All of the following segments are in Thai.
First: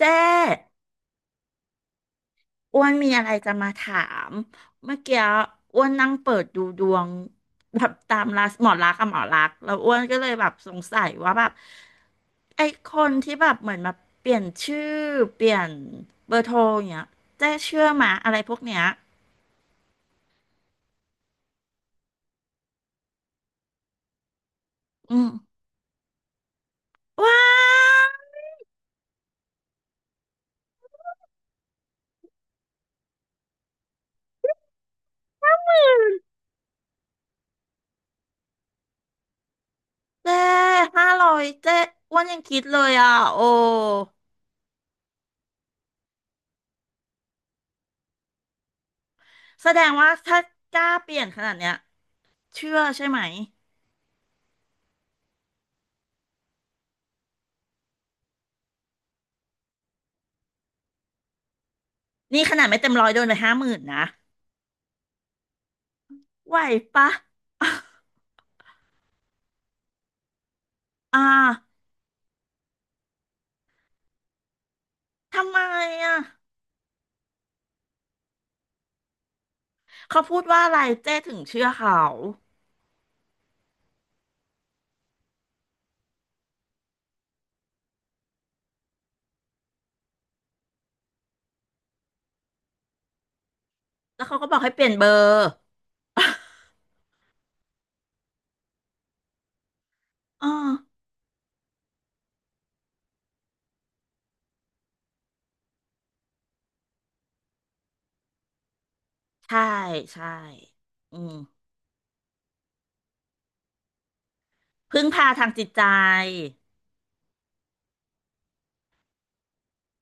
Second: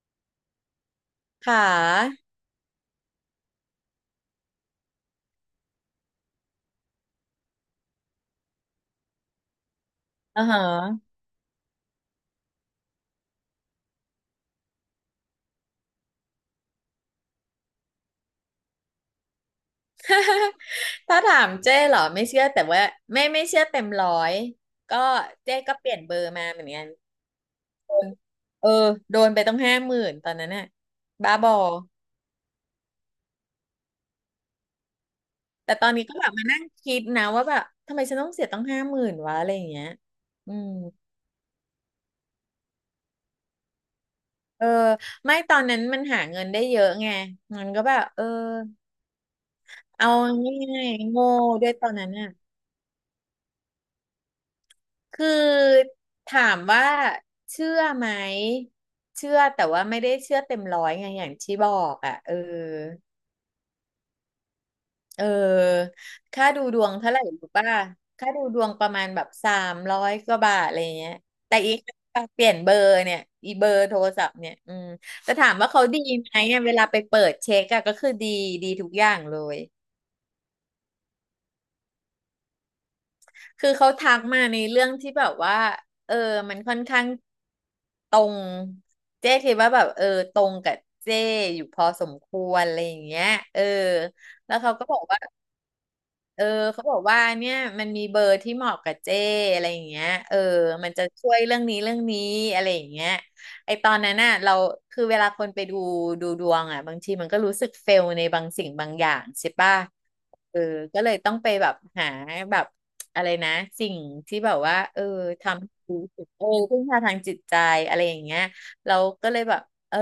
เจ๊ค่ะอ้วนมีอะไรจะมาถามเมื่อกี้อ้วนนั่งเปิดดูดวงแบบตามราหมอลักษณ์กับหมอลักษณ์แล้วอ้วนก็เลยอ่าแบบฮะ สงสัยว่าแบบไอ้คนที่แบบเหมือนมาเปลี่ยนชื่อเปลี่ยนเบอร์โทรอย่างเงี้ยเจ๊เชื่อมาอะไรพวกเนี้ย ถ้าถามเจ้เหรอไม่เชื่อแต่ว่าไม่เชื่อเต็มร้อยก็อืมเจ้ก็เปลี่ยนเบอร์มาเหมือนกันว้าวเออโดนไปต้องห้าหมื่นตอนนั้นน่ะบ้าบอแต่ตอนนี้ก็แบบมานั่งคิดนะว่าแบบทำไมฉันต้องเสียต้องห้าหมื่นวะอะไรอย่างเงี้ยเจ๊อืมห้าร้อยเจ๊อ้วนยังคิดเลยอ่ะโอ้เออไม่ตอนนั้นมันหาเงินได้เยอะไงมันก็แบบเออแสดงเอาว่าถ้างก่าล้ายเปๆลี่ยโง่นขนาดด้เนี้วยยตอนนั้นน่ะ เชื่อใช่ไหมคือถามว่าเชื่อไหมเชื่อแต่ว่าไม่ได้เชื่อเต็มร้อยไงอย่างที่บอกอ่ะเออนี่ขนาดไม่เต็มร้อยโดนไปห้าหมื่นนะ เออค่าไหวดูดวงปะ เท่าไหร่รู้ป่ะ ค่าดูดวงประมาณแบบ300กว่าบาทอะไรเงี้ยอ่าแต่อีกเปลี่ยนเบอร์เนี่ยอีเบอร์โทรศัพท์เนี่ยอืมแต่ถาทำมไมว่าเขาดีอ่ะไหมเนี่ยเวลาไปเปิดเช็คอะก็คือดีดีทุกอย่างเลย เขาพูดว่าอะไรเจ้ถึงเชื่อเขา คือเขาทักมาในเรื่องที่แบบว่า เออ มันค่อนข้างตรง เจ๊คิดว่าแบบเออตรงกับเจ๊อยู่พอสมควรอะไรอย่างเงี้ย เออ แล้วเขาก็แล้บวอกให้เขาเปก็ลี่ยนบอเบกอว่า ร์ เออ เขาบอกว่าเนี่ยมันมีเบอร์ที่เหมาะกับเจ้อะไรอย่างเงี้ยเอออ๋อมันจะช่วยเรื่องนี้เรื่องนี้อะไรอย่างเงี้ยไอตอนนั้นน่ะเราคือเวลาคนไปดูดูดวงอ่ะบางทีมันก็รู้สึกเฟลในบางสิ่งบางอย่างใช่ใช่ ป่ะใช่ เออก็เลยอืมต้องไปแบบหาแบบอะไรนะสิ่งที่แบบว่าเอพึ่องพาทางทำจิตให้ใจ รู้สึกเออพึ่งพาทางจิตใจอะไรอย่างเงี้ยเราก็เลยแบบเออ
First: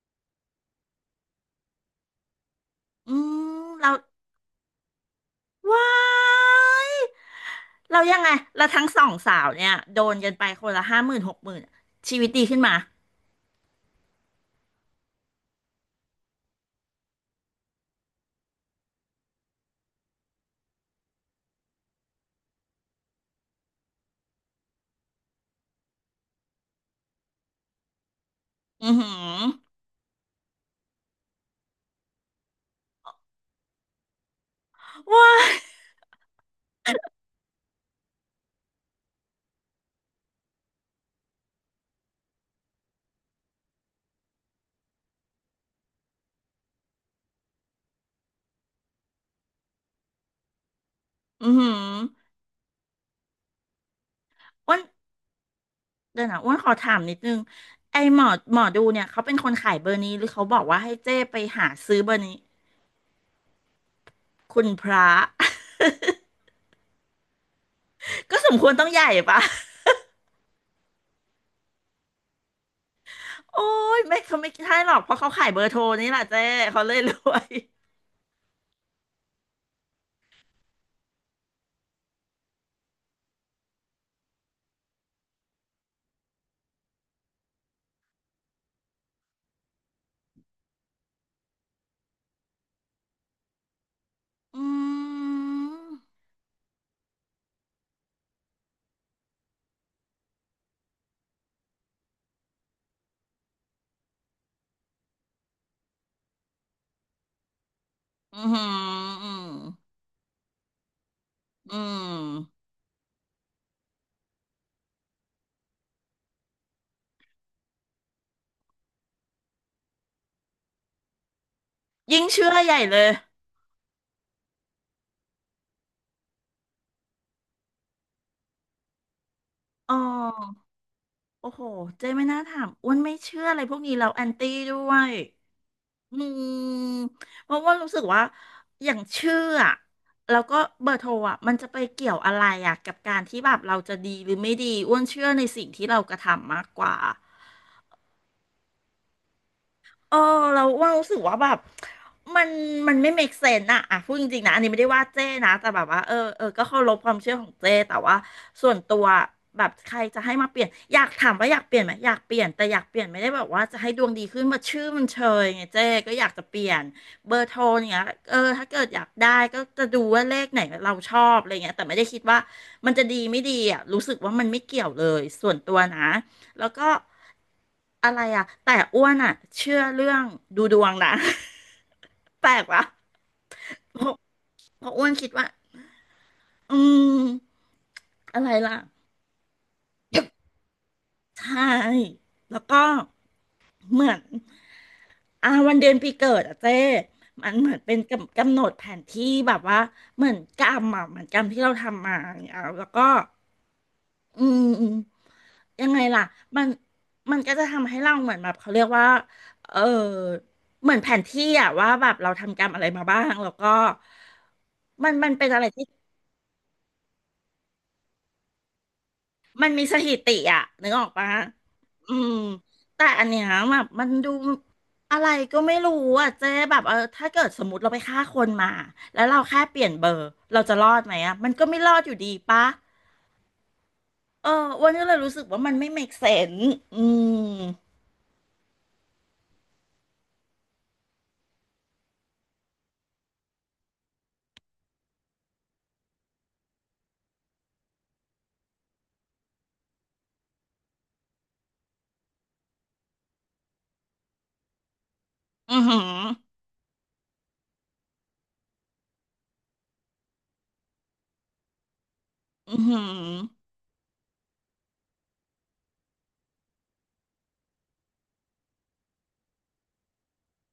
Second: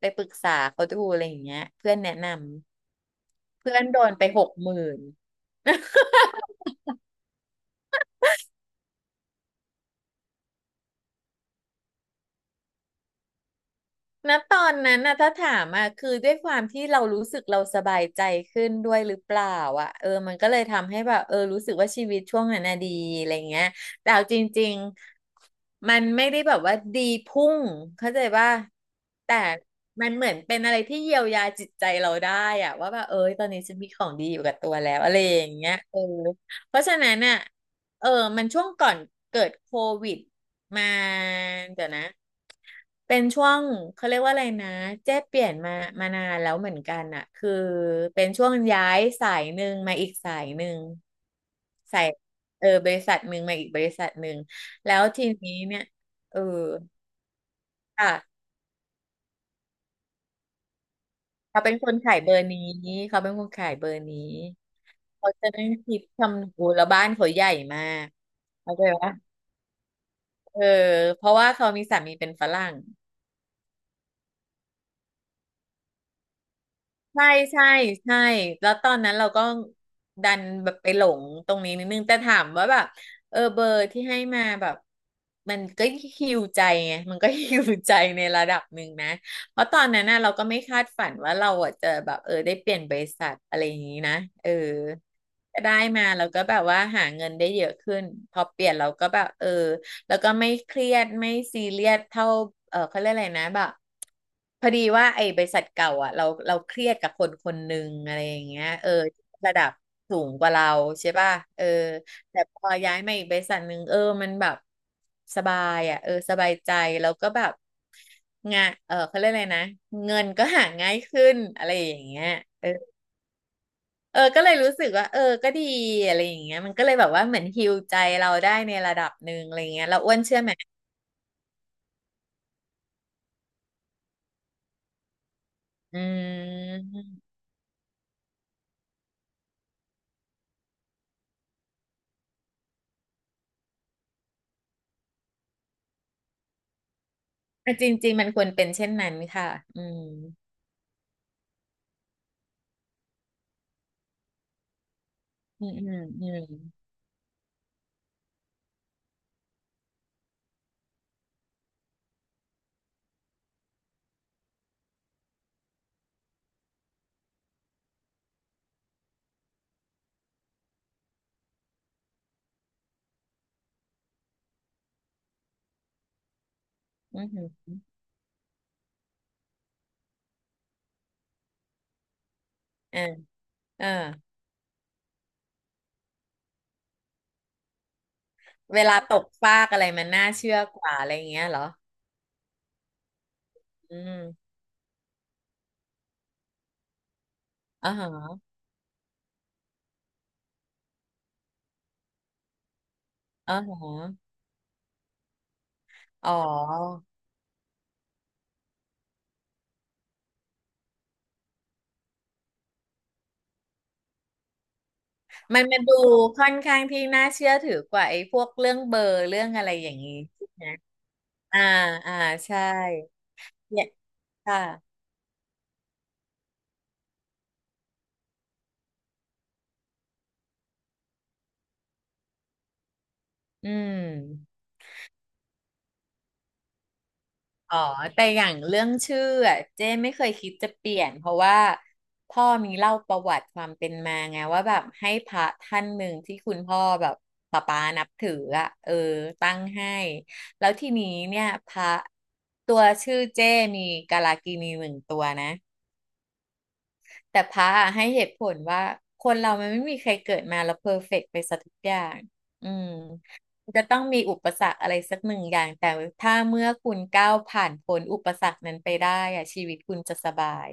ไปปรึกษาเขาดูอะไรอย่างเงี้ยเพื่อนแนะนำอืมเพื่อนเราโดนไป60,000 ว้ายเรายังไงเราทั้งสองสาวเนี่ยโดนกันไปคนละห้าหมื่นหกหมื่นชีวิตดีขึ้นมา ณตอนนั้นนะถ้าถามอ่ะคือด้วยความที่เรารู้สึกเราสบายใจขึ้นด้วยหรือเปล่าอ่ะเออมันก็เลยทำให้แบบเออรู้สึกว่าชีวิตช่วงนั้นน่ะดีอะไรเงี้ยแต่เอาจริงๆมันไม่ได้แบบว่าดีพุ่งเข้าใจว่าอือหืแต่อมันเหมือนเป็นอะไรที่เยียวยาจิตใจเราได้อ่ะว่าแบบเออตอนนี้ฉันมีของดีอยู่กับตัวแล้วอะไรว้าอย่ายงเงี้ยเออเพราะฉะนั้นน่ะเออมันช่วงก่อนเกิดโควิดมาเดี๋ยวนะ เป็นช่วงเขาเรียกว่าอะไรนะเจ๊เปลี่ยนมานานแล้วเหมือนกันอะคือเป็นช่วงย้ายสายหนึ่งมาอีกสายหนึ่งอือหือสายเออบริษัทหนึ่งมาอีกบริษัทหนึ่งอ้วน แล้วทีนี้เนี่ยเดี๋ยวเอนะออ้วนขอถามนิดนึงไอหมอค่ะหมอดูเนี่ยเขาเป็นคนขายเบอร์นี้หรือเขาบอกว่าให้เจ้ไปเขาหาเป็นคซื้นอเบอขายร์เบนี้อร์นี้เขาเป็นคนขายเบอร์นี้คุณพระ เขาจะนั่ง คิดคำนูแล้วบ้านเขาใหญ่มากก็สมควรเข้าใจต้องใหญ่ปะปะเออเพราะว่าเขามีสามีเป็นฝรั่ง โอ้ยไม่เขาไม่ใช่หรอกเพราะเขาขายเบอร์โทรนี่แหละเจ้เขาเลยรใช่วยใช่ใช่แล้วตอนนั้นเราก็ดันแบบไปหลงตรงนี้นิดนึงแต่ถามว่าแบบเออเบอร์ที่ให้มาแบบมันก็ฮิวใจไงมันก็ฮิวใจในระดับหนึ่งนะเพราะตอนนั้นน่ะเราก็ไม่คาดฝันว่าเราอ่ะจะแบบเออได้เปลี่ยนบริษัทอะไรอย่างนี้นะเอออืก็ได้มมาเราก็แบบว่าหาเงินได้เยอะขึ้นพอเปลี่ยนเราก็แบบเออ แล้วก็ไม่เครียดไม่ซีเรียสเท่าเออเขาเรียกอะไรนะแบบพอดีว่าไอ้บริษัทเก่าอ่ะเราเครียดกับคนคนหนึ่งอะไรออืย่ามงเงี้ยเอออืมระดับสูงกว่าเราใช่ป่ะเอออืแต่พมอย้ายมาอีกบริษัทหนึ่งเออมันแบบสบายอ่ะเออสบายใจแล้วก็แบบงานเออเขาเรียกอะไรนะเงินก็หาง่ายขึ้นอะไรอย่างยิ่เงี้งยเชื่อเออใหญ่เลยเออก็เลยรู้สึกว่าเออก็ดีอะไรอย่างเงี้ยมันก็เลยแบบว่าเหมือนฮีลใจเราได้ในระดับหนึ่งอะไรเงี้ยอ๋อเราอ้วนเชื่อไหม โอ้โหเจ้ไม่น่าถามอ้วนไม่เชื่ออะไรพวกนี้แล้วแอนตี้ด้วย อือืมมเพราะว่ารู้สึกว่าอย่างชื่ออะแล้วก็เบอร์โทรอะมันจะไปเกี่ยวอะไรอะกับการที่แบบเราจะดีหรือไม่ดีอ้วนเชื่อในสิ่งที่เรากระทำมากกว่า อ่ะจริงๆมันควรเป็นเช่นนั้นค่ะอืมเออเราว่ารู้สึกว่าแบบมันมันไม่ make sense อะอ่ะพูดจริงๆนะอันนี้ไม่ได้ว่าเจ้นะอืแต่มแบอืบว่าเออก็มเคารพความเชื่อของเจ้แต่ว่าส่วนตัวแบบใครจะให้มาเปลี่ยนอยากถามว่าอยากเปลี่ยนไหมอยากเปลี่ยนแต่อยากเปลี่ยนไม่ได้แบบว่าจะให้ดวงดีขึ้นมาชื่อมันเชยไงเจ้ก็อยากจะเปลี่ยนเบอร์โทรเนี้ยเออถ้าเกิดอยากได้ก็จะดูว่าเลขไหนเราชอบอะไรเงี้ยแต่ไม่ได้คิดว่ามันจะดีไม่ดีอ่ะรู้สึกว่ามันไม่เกี่ยวเลยส่วนตัวนะ แล้วก็อืมอืมอะไรอ่ะ แต่อ้วนอ่ะเชื่อเรื่องดูดวงนะ แปลกปะอ่าอ่าเพราะเพราะอ้วนคิดว่าอืมอะไรล่ะ เวลาตกฟากอะไรมันน่าเชื่อกว่าอะไรอย่างเงี้ยเหรใช่อแล้วก็อืเหมือนมอ่าวันเดือนปีเกิดอะเจ้มันเหมือนอ๋อเป็นฮะกำหนดแผนที่แบบว่าเหมือนกรรมอะเหมือนกรรมที่เราทำมาเนี่ยเอาแล้วก็อ๋อฮะอืมอืมยังไงล่ะอ๋อมันมันก็จะทำให้เราเหมือนแบบเขาเรียกว่าเออเหมือนแผนที่อะว่าแบบเราทำกรรมอะไรมาบ้างแล้วก็มันเป็นมัอะนไรมาที่ ดูค่อนข้างที่น่าเชื่อถือกว่าไอ้พวกเรื่องเบอร์เรื่องอะมัไรนมีอย่าสงงี้ถิติใช่อะไหมนึกออกปะอ่าอือ่ามใช่แต่อันเนี้ยแบเนี่บยมันดูค่ะอะไรก็ไม่รู้อะเจ๊แบบเออถ้าเกิดสมมติเราไปฆ่าคนมาแล้วเราแค่เปลี่ยนเบอร์เราจะรอดไหมอะมันก็ไม่รอดอยู่ดีปะอืเออม อ้วันนี้เลยรู้สึกว่ามันไม่ make sense อืมอ๋อแต่อย่างเรื่องชื่ออะเจ้ไม่เคยคิดจะเปลี่ยนเพราะว่าพ่อมีเล่าประวัติความเป็นมาไงว่าแบบให้พระท่านหนึ่งที่คุณพ่อแบบป๊าป๊านับถืออะเออตั้งให้แล้วทีนี้เนี่ยพระตัวชื่อเจ้มีกาลากินีหนึ่งตัวนะ อือหือแต่พระอะให้เหตุผลว่าคนเรามันไม่มีใครเกิดมาแล้วเพอร์เฟกต์ไปซะทุกอย่างอือือมหือ มันจะต้องมีอุปสรรคอะไรสักหนึ่งอย่างแต่ถ้าเมื่อคุณก้าวผ่านพ้นอุปสรรคนั้นไปได้อะชีวิตคุณจะสบาย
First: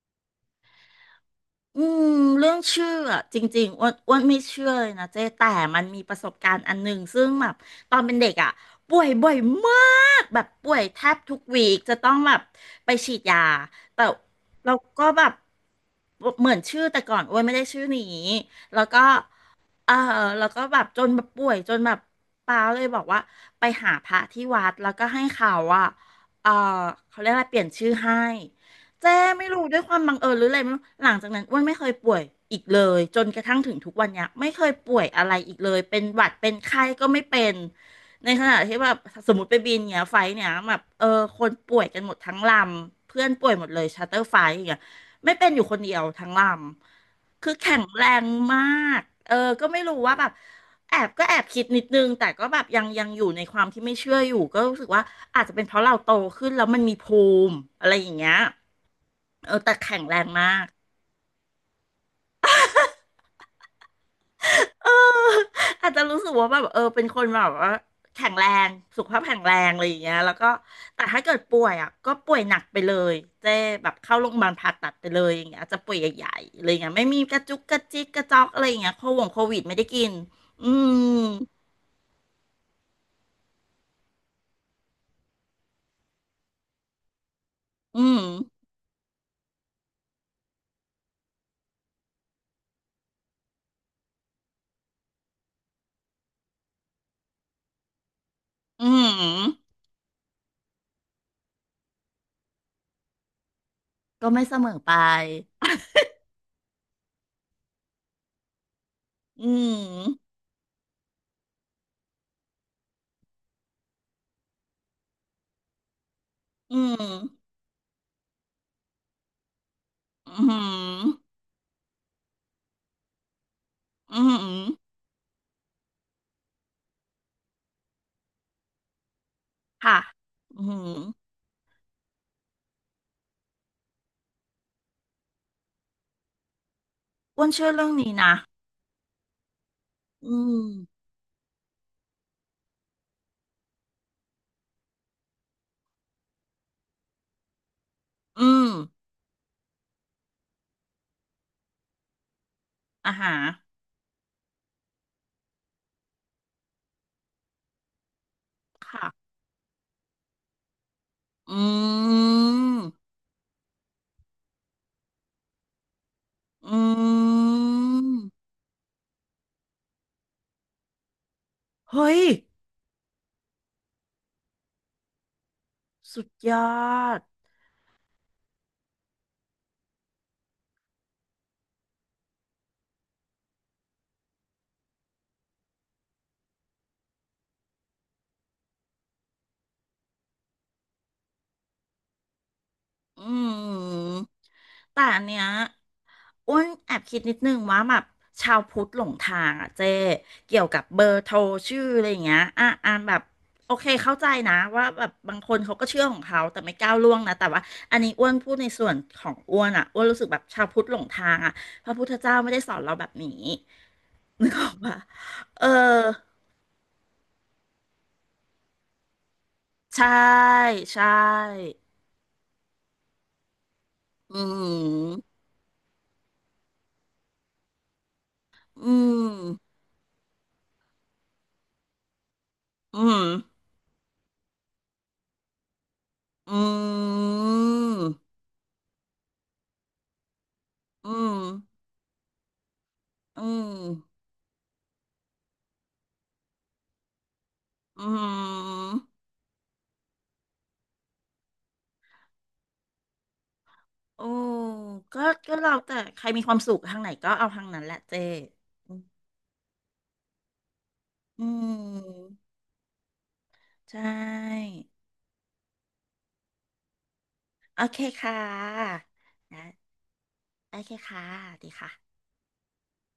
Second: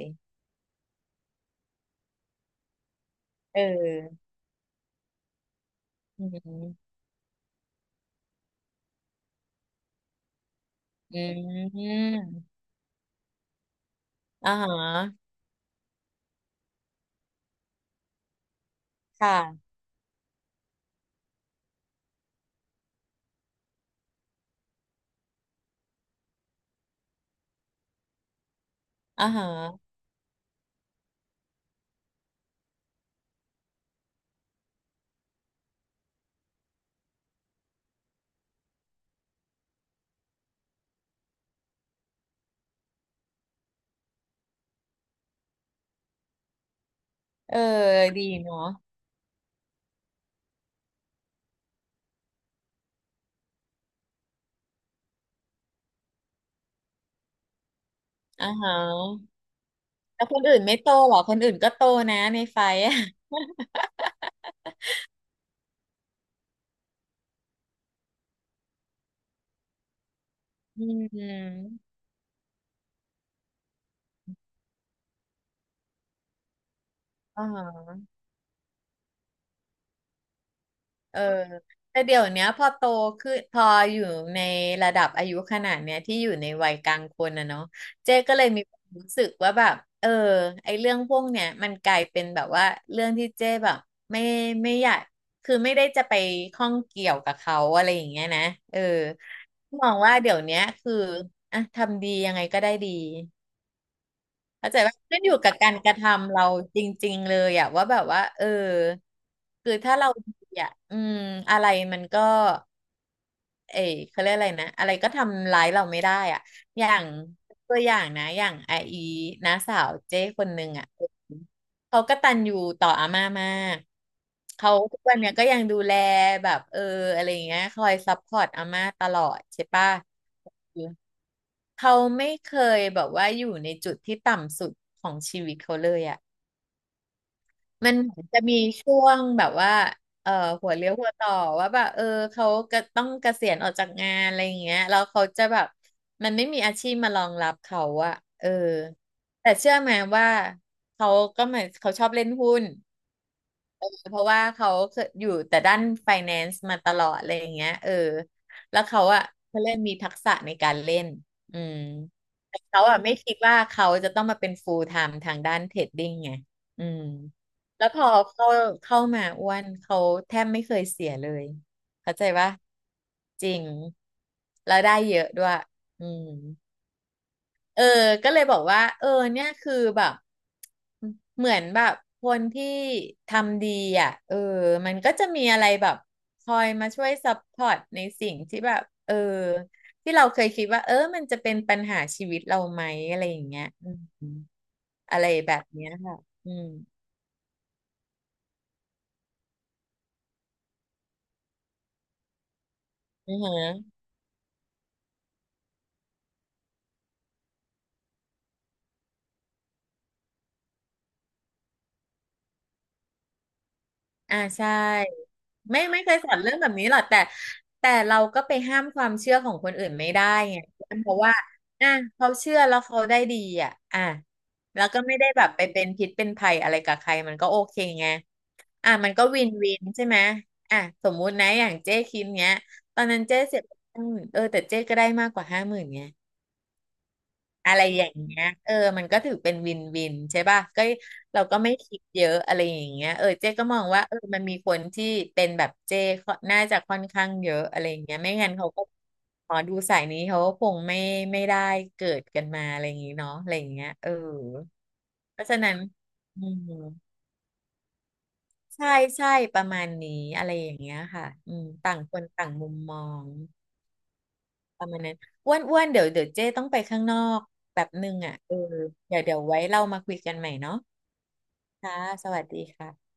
อืมเรื่องชื่ออะจเริงๆอ้วนออไม่เชื่อเลยนะเจ๊แต่มันมีประอืสบการณ์อันหมนึ่งซึ่งแบบตอนเป็นเด็กอ่ะป่วยบ่อยมากแบบป่วยแทบอืทุกวีคจะต้องแบบมไปฉีดยาแต่อ่าฮเราก็แบะบเหมือนชื่อแต่ก่อนอ้วนไม่ได้ชื่อนี้แล้วก็ ค่ะเออแล้วก็แบบจนแบบป่วยจนแบบป้าเลยบอกว่าไปหาพระที่วัดแล้วก็ให้เขาอ่ะเออเขาเรียกอะไรเปลี่ยนชื่อให้เจ๊อ่าไม่ฮะรู้ด้วยความบังเอิญหรืออะไรไม่รู้หลังจากนั้นอ้วนไม่เคยป่วยอีกเลยจนกระทั่งถึงทุกวันเนี้ยไม่เคยป่วยอะไรอีกเลยเป็นหวัดเป็นไข้ก็ไม่เป็นในขณะที่แบบสมมติไปบินเนี้ยไฟล์เนี้ยแบบเออคนป่วยกันหมดทั้งลำเพื่อนป่วยหมดเลยชาร์เตอร์ไฟล์อย่างเงี้ย ไม่เป็นอยู่คนเดียวทั้งลำ คือเออแข็งแรดีงเนาะมาก เออ ก็ไม่รู้ว่าแบบแอบคิดนิดนึงแต่ก็แบบยังอยู่ในความที่ไม่เชื่ออยู่ก็รู้สึกว่าอาจจะเป็นเพราะเราโตขึ้นแล้วมันมีภูมิอะไรอย่างเงี้ยอ่าฮะเออแต่แข็งแรแล้งวคนมาอื่นก ไม่โตเหรอคนอื่นก็โตนะในไฟอะ เอออาจจะรู้สึกว่าแบบเออเป็นคนแบบว่าแข็งแรงสุขภาพแข็งแรงอะไรอย่างเงี้ยแล้วก็อืแต่ถ้าเกิดป่มวยอ่ะก็ป่วยหนักไปเลยเจ๊แบบเข้าโรงพยาบาลผ่าตัดไปเลยอย่างเงี้ยอาจจะป่วยใหญ่ๆอะไรอย่างเงี้ยไม่มีกระอ่จุกกระจิกา กระจอกอะไรอย่างเงี้ยโควิดไม่ได้กินอืมเออแต่เดี๋ยวเนี้ยพอโตขึ้นพออยู่ในระดับอายุขนาดเนี้ยที่อยู่ในวัยกลางคนนะเนาะอืเจ๊มก็เลยมีความรู้สึกว่าแบบเออไอเรื่องพวกเนี้ยมันกลายเป็นแบบว่าเรื่องที่เจ๊แบบไม่ไม่อยากคือไม่ได้จะไปข้องเกี่ยวกับเขาอะไรอย่างเงี้ยนะเอออืมมองว่าเดี๋ยวเนี้ยคืออ่ะทำดียังไงก็ได้ดี ก็ไม่เสมเข้าอใจไปว่าขึ้นอยู่กับการกระทำเราจริงๆเลยอะว่าแบบว่าเอออืคือถ้าเรามดีอะอืมอะไรมันก็เอยเขาเรียกอะไรนะอะไรก็ทำร้ายเราไม่ได้อ่ะอือย่างมตัวอย่างนะอย่างไออีน้าสาวเจ้คอืนหนึ่งอ่ะมเขากตัญญูต่ออาม่ามากอืมเขาทุกวันเนี้ยก็ยังดูแลแบบเอออะไรอย่างเงี้ยคอยซัพพอร์ตอาม่าตลอดใช่ปะ ค่ะอืมเขาไม่เคยแบบว่าอยู่ในจุดที่ต่ำสุดของชีวิตเขาเลยอ่ะอ้วนเชื่อเรื่อมังนนี้เหมือนนะจะมีช่วงแบบว่าอืเอ่อหัวเลี้ยวมหัวต่อว่าแบบเออเขาก็ต้องเกษียณออกจากงานอะไรอย่างเงี้ยแล้วเขาจะแบบมันไม่มีอาชีพมารองรับเขาอะอืเออมแต่เชื่อไหมว่าเขาก็เหมือนเขาชอบเล่นหุ้น อาหาร เพราะว่าเขาเคยอยู่แต่ด้านไฟแนนซ์มาตลอดอะไรอย่างเงี้ยเออแล้วเขาค่ะอะเขาเล่นมีทักษะในการเล่นออืมืแต่เขามอะไม่คิดว่าเขาจะต้องมาเป็นฟูลไทม์ทางด้านเทรดดิ้งไงอือืมแล้วพอมเข้ามาอ้วนเขาแทบไม่เคยเสียเลยเฮ้เข้ายใจปะจริงแล้วได้เยอะด้วยอืสุดม ยอดเออ ก็เลยบอกว่า เออเนี่ยคือแบบ เหมือนแบบคนที่ทำดีอ่ะ เออ มันก็จะมีอะไรแบบคอยมาช่วยซัพพอร์ตในสิ่งที่แบบ เออ ที่เราเคยคิดว่า เออ มันจะเป็นปัญหาชีวิตเราไหม อะไรอือย่างเงี้ยอืมมแต่อะอันไรเนี้ยแบบเนี้ยค่ะอือ้วมนแอบคิดนิดนึงว่าแบบชาวพุทธหลงทางอ่ะเจ๊เกี่ยวกับเบอร์โทรชื่ออะไรอย่างเงี้ยอ่ะอ่ะแบบอือโอเคฮะ เข้าใจนะว่าแบบบางคนเขาก็เชื่อของเขาแต่ไม่ก้าวล่วงนะแต่ว่าอันนี้อ้วนพูดในส่วนของอ้วนอ่ะอ้วนรู้สึกแบบชาวพุทธหลงทางอ่ะพระพุทธเจ้าไม่ได้สอนเราแบบนี้ อ่า นึกอใช่อกปะเออ ไม่เคยสอนเรื่องแบบนี้หรอกแต่แต่เราก็ไปห้ามความเชื่อของคนอื่นใช่ไม่ได้ไงใชเพราะว่า่อ่ะเขาเชื่อแล้วเขาได้ดีอ่ะอ่ะอืแล้วก็ไม่ได้มแบบไปเป็นพิษเป็นภัยอะไรกับใครมันก็โอเคไงอือ่ะมันก็วินวิมนใช่ไหมอ่ะสมมุตินะอย่างเจ๊คิมเนี้ยอืตอนนั้นมเจ๊เสียไปห้าหมื่นเออแต่เจ๊ก็ได้มากกว่าห้าหมื่นไง อืมอะไรอย่างเงี้ยเออมันก็ถือเป็นวินวินใช่ป่ะก็อืมเราก็ไม่คิดเยอะอะไรอย่างเงี้ยเอออืเจ๊มก็มองว่าเออมันมีคนที่เป็นแบบเจ๊ค่อนน่าจะค่อนข้างเยอะอะไรอย่าอืงเงี้ยไม่งั้นเขาก็มหมอดูสายนี้เขาก็คงไม่ได้เกิดกันมาอะไรอย่างงี้เนาะอะไรอย่างเงี้ยเออโอ้ก็เพราะก็ฉะเรานั้นแต่ใครอืมีความสุขทางไหนมก็เอาทางนั้นแหละเจใช่อืมใช่ประมาณนี้อะไรอย่างเงี้ยค่ะอือืมต่างคนมต่างมุมมอง ใช่ประมาณนั้นอ้วนเดี๋ยวเจ้ต้องไปข้างนอกแบโอบเคนึงค่อ่ะเออะเดี๋ยวไว้นะเรามาคุยกันใหม่เนาะโอเคค่ะดีค่ะค่ะสวัสดีค่ะ